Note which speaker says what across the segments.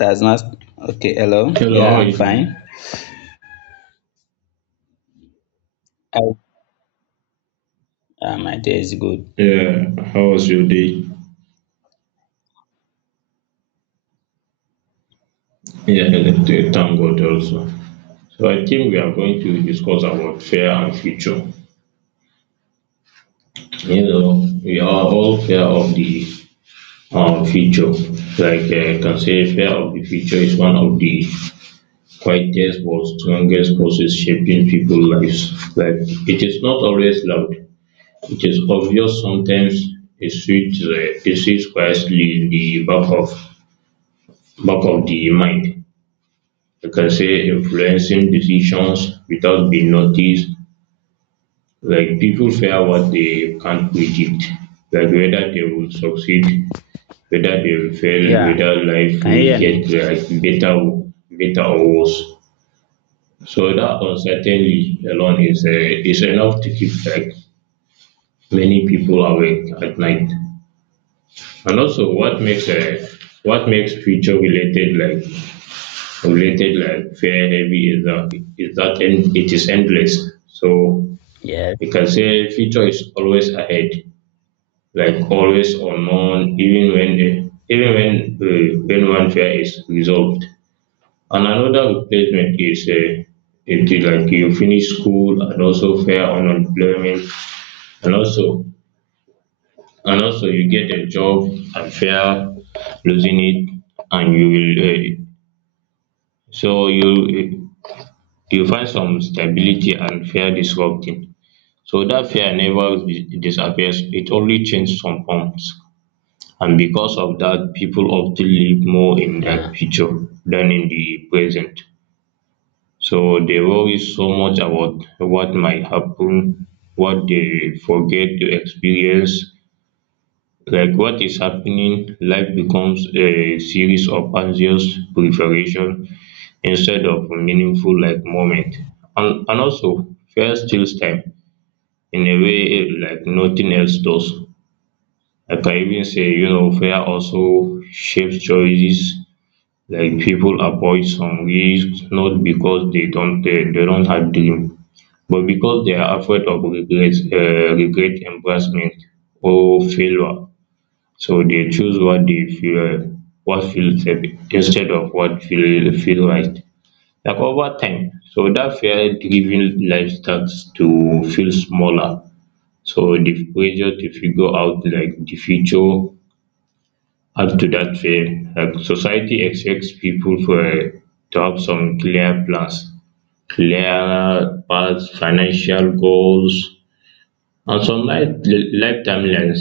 Speaker 1: That's not okay. Hello.
Speaker 2: Hello,
Speaker 1: Yeah,
Speaker 2: how are
Speaker 1: I'm
Speaker 2: you
Speaker 1: fine.
Speaker 2: doing?
Speaker 1: How My day is good.
Speaker 2: Yeah, how was your day? Yeah, thank God also. So I think we are going to discuss about fear and future. You know, we are all fear of the future. Like I can say fear of the future is one of the quietest but strongest forces shaping people's lives. Like it is not always loud. It is obvious sometimes it sits, it sits quietly in the back of the mind. You can say influencing decisions without being noticed. Like people fear what they can't predict, like whether they will succeed, whether they will fail,
Speaker 1: Yeah.
Speaker 2: whether life
Speaker 1: Can you
Speaker 2: will
Speaker 1: hear
Speaker 2: get
Speaker 1: me?
Speaker 2: like better, better or worse. So that uncertainty alone is enough to keep like many people awake at night. And also, what makes future related like fair heavy is that end, it is endless. So
Speaker 1: Yes.
Speaker 2: we can say future is always ahead, like always unknown, even when when one fair is resolved. And another replacement is it is like you finish school and also fair on unemployment and also and also you get a job and fair losing it and you will so you find some stability and fear disrupting. So that fear never disappears, it only changes some forms. And because of that, people often live more in that
Speaker 1: Yeah.
Speaker 2: future than in the present. So they worry so much about what might happen, what they forget to experience, like what is happening, life becomes a series of anxious preparation instead of meaningful like moment. And also fear steals time in a way like nothing else does. Like I even say, you know, fear also shapes choices. Like people avoid some risks not because they don't have dream, but because they are afraid of regret, regret embarrassment or failure. So they choose what they feel what feels, safe instead of what feel right. Like over time, so that fear driven life starts to feel smaller. So the pressure to figure out like the future add to that fear. Like society expects people for to have some clear plans, clear paths, financial goals, and some life timelines.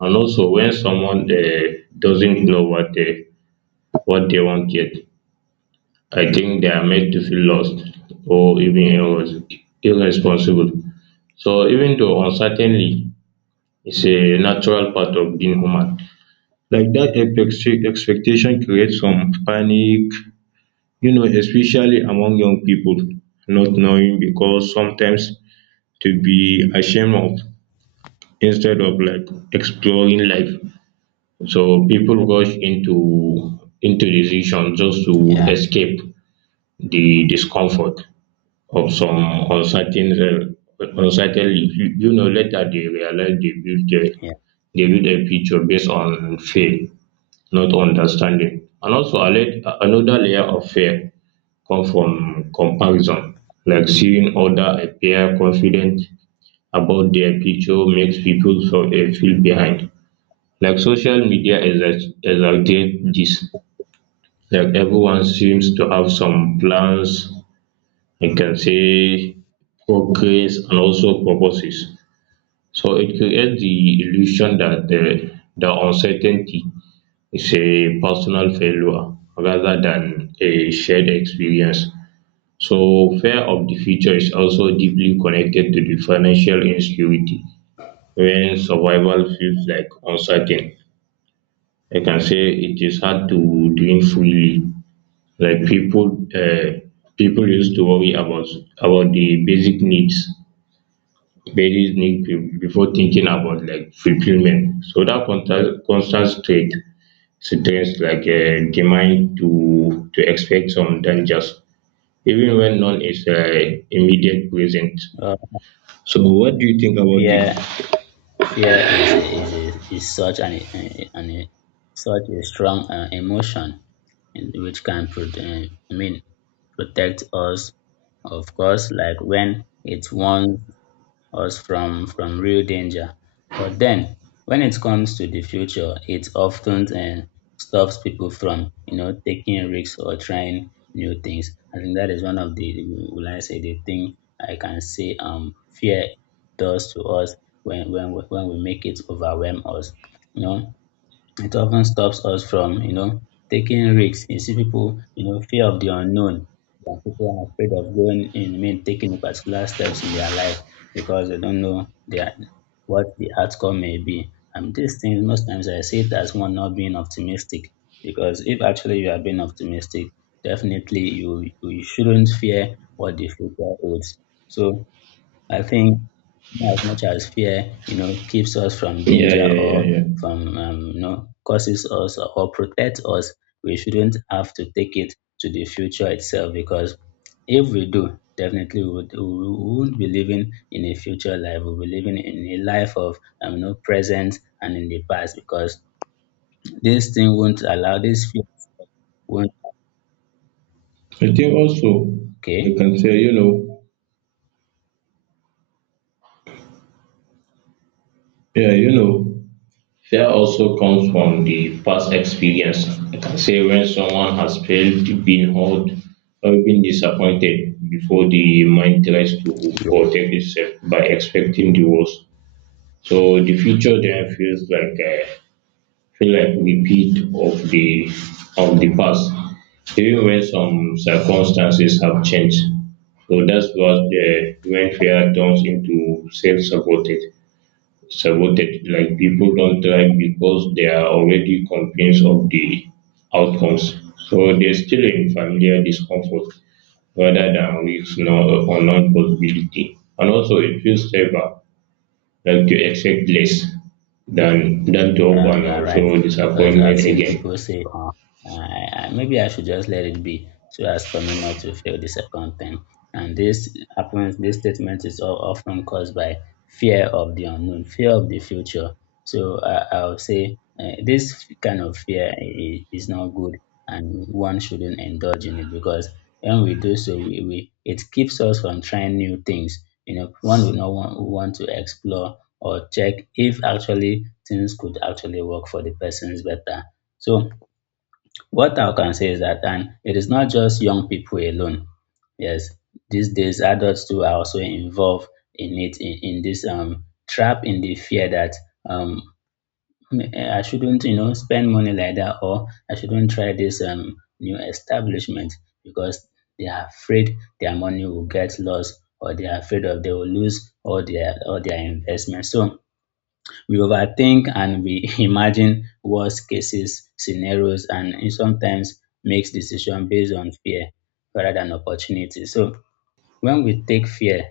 Speaker 2: And also when someone doesn't know what they won't get. I think they are made to feel lost or even irresponsible. So even though uncertainty is a natural part of being human, like that expectation creates some panic, you know, especially among young people, not knowing because sometimes to be ashamed of instead of like exploring life. So people rush into decision just to
Speaker 1: Yeah.
Speaker 2: escape the discomfort. Of some uncertain uncertainly. You know, later they realize they build a
Speaker 1: Yeah.
Speaker 2: picture based on fear not understanding. And also a another layer of fear come from comparison, like seeing other appear confident about their picture makes pipu feel behind. Like social media exacerbate this, like everyone seems to have some plans, you can say progress and also purposes. So it creates the illusion that the uncertainty is a personal failure rather than a shared experience. So fear of the future is also deeply connected to the financial insecurity when survival feels like uncertain. I can say it is hard to dream freely. Like people used to worry about the basic needs very need before thinking about like fulfillment. So that constant straight stress like demand to expect some dangers even when none is immediate present.
Speaker 1: Oh,
Speaker 2: So, what do
Speaker 1: okay.
Speaker 2: you think about it?
Speaker 1: Fear. Fear is such an such a strong emotion which can I mean protect us. Of course, like when it once us from real danger. But then, when it comes to the future, it often stops people from you know taking risks or trying new things. I think that is one of the will I say the thing I can say fear does to us when we make it overwhelm us. You know, it often stops us from, you know, taking risks. You see people, you know, fear of the unknown. And people are afraid of going in, I mean, taking particular steps in their life because they don't know their, what the outcome may be. And these things, most times I see it as one not being optimistic because if actually you are being optimistic, definitely you shouldn't fear what the future holds. So I think as much as fear, you know, keeps us from
Speaker 2: Yeah,
Speaker 1: danger
Speaker 2: yeah,
Speaker 1: or
Speaker 2: yeah,
Speaker 1: from, you know, causes us or protects us, we shouldn't have to take it to the future itself because if we do, definitely we won't be living in a future life. We'll be living in a life of, you know, present and in the past because this thing won't allow this fear. Won't,
Speaker 2: yeah. I think also you
Speaker 1: okay.
Speaker 2: can say, you know, yeah, you know, fear also comes from the past experience. I can say when someone has failed, been hurt, or been disappointed before the mind tries to protect itself by expecting the worst. So the future then feels like a feel like repeat of the past, even when some circumstances have changed. So that's what the when fear turns into self-sabotage saboted. Like people don't try because they are already convinced of the outcomes. So they still in familiar discomfort rather than risks not, or non possibility. And also it feels safer like to accept less than to hope
Speaker 1: Yeah, you
Speaker 2: and
Speaker 1: are right.
Speaker 2: also
Speaker 1: Because I've
Speaker 2: disappointment
Speaker 1: seen
Speaker 2: again.
Speaker 1: people say, maybe I should just let it be so as for me not to fail the second time. And this happens, this statement is often caused by fear of the unknown, fear of the future. So I'll say this kind of fear is not good and one shouldn't indulge in it because when we do so, we it keeps us from trying new things. You know, one would not want to explore or check if actually things could actually work for the persons better. So what I can say is that and it is not just young people alone. Yes, these days adults too are also involved in it in this trap in the fear that um, "Hmm, I shouldn't you know spend money like that or I shouldn't try this new establishment because they are afraid their money will get lost or they are afraid of they will lose all their investment. So we overthink and we imagine worst cases scenarios and it sometimes makes decision based on fear rather than opportunity. So when we take fear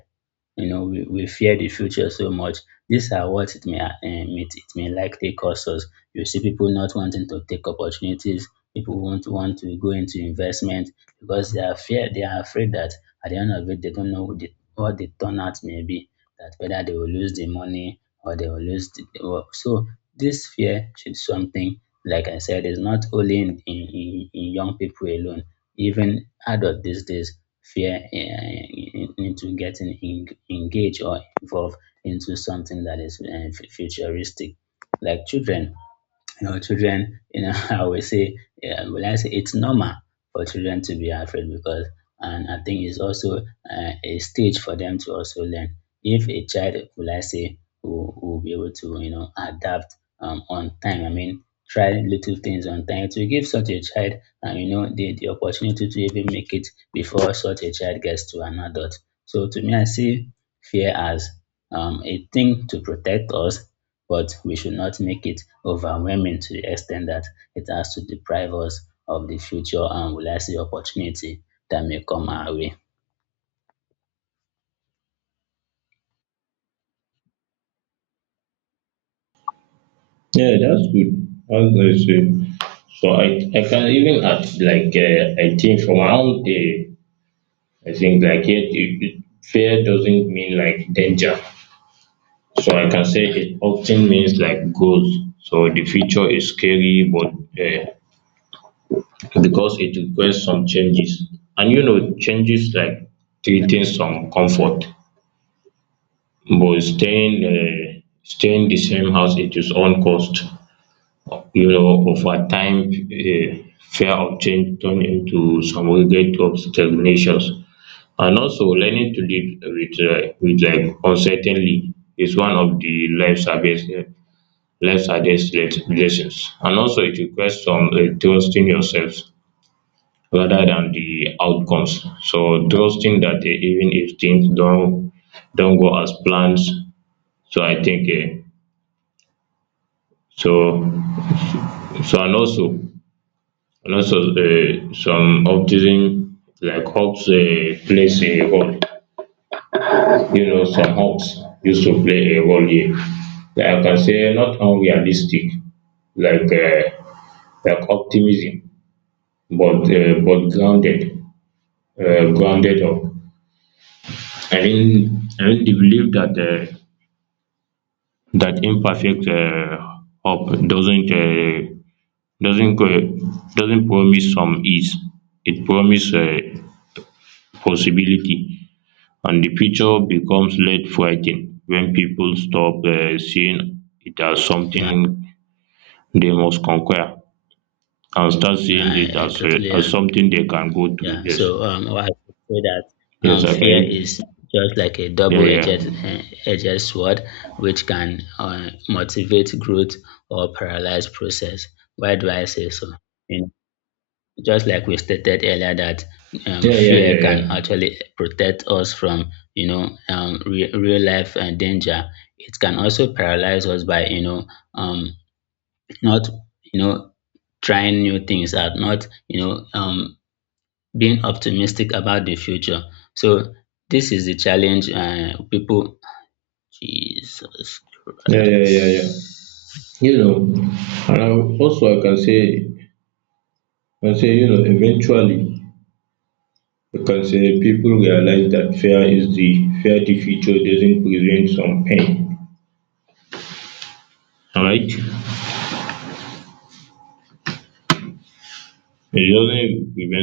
Speaker 1: you know, we fear the future so much. These are what it may likely cause us. You see people not wanting to take opportunities. People won't want to go into investment because they are fear. They are afraid that at the end of it, they don't know what what the turnout may be. That whether they will lose the money or they will lose the work. So this fear should something like I said, is not only in in young people alone even adult these days fear into getting engaged or involved into something that is futuristic like children, you know, I always say, yeah, well, I say it's normal for children to be afraid because, and I think it's also a stage for them to also learn. If a child, will I say, will be able to, you know, adapt on time, I mean, try little things on time to give such a child, you know, the opportunity to even make it before such a child gets to an adult. So to me, I see fear as a thing to protect us, but we should not make it overwhelming to the extent that it has to deprive us of the future and will I say opportunity that may come our way.
Speaker 2: Yeah, that's good. As I say. So I, I can even add like I think from our day, I think like yet fear doesn't mean like danger. So I can say it often means like goals. So the future is scary, but uh, because it requires some changes, and you know changes like treating some comfort, but staying the same house at its own cost. You know, over time, fear of change turn into some regret of stagnations, and also learning to live with like uncertainty is one of the life service eh, less adverse relations. And also it requires some trusting yourself rather than the outcomes. So trusting that even if things don't go as planned, so I think so and also some optimism like hopes plays a role. You know, some hopes used to play a role here. Like I can say not unrealistic, like uh, like optimism, but grounded grounded up. I mean the belief that that imperfect hope doesn't promise some ease. It promises possibility, and the future becomes less frightening when people stop seeing it as something
Speaker 1: Yeah,
Speaker 2: they must conquer and start seeing
Speaker 1: yeah,
Speaker 2: it
Speaker 1: I totally
Speaker 2: as
Speaker 1: agree.
Speaker 2: something they can go through.
Speaker 1: Yeah,
Speaker 2: Yes,
Speaker 1: so I would say that
Speaker 2: yes,
Speaker 1: fear
Speaker 2: okay,
Speaker 1: is just like a
Speaker 2: yeah, yeah,
Speaker 1: edged sword, which can motivate growth or paralyze process. Why do I say so? You just like we stated earlier that
Speaker 2: yeah, yeah,
Speaker 1: fear
Speaker 2: yeah,
Speaker 1: can
Speaker 2: yeah,
Speaker 1: actually protect us from you know real life danger it can also paralyze us by you know um, not you know trying new things out not you know being optimistic about the future so this is the challenge people jesus
Speaker 2: yeah, yeah, yeah, yeah.
Speaker 1: christ
Speaker 2: You know, and I also I can say you know eventually I can say people realize that fear is the fear the future doesn't prevent some pain, alright, it doesn't prevent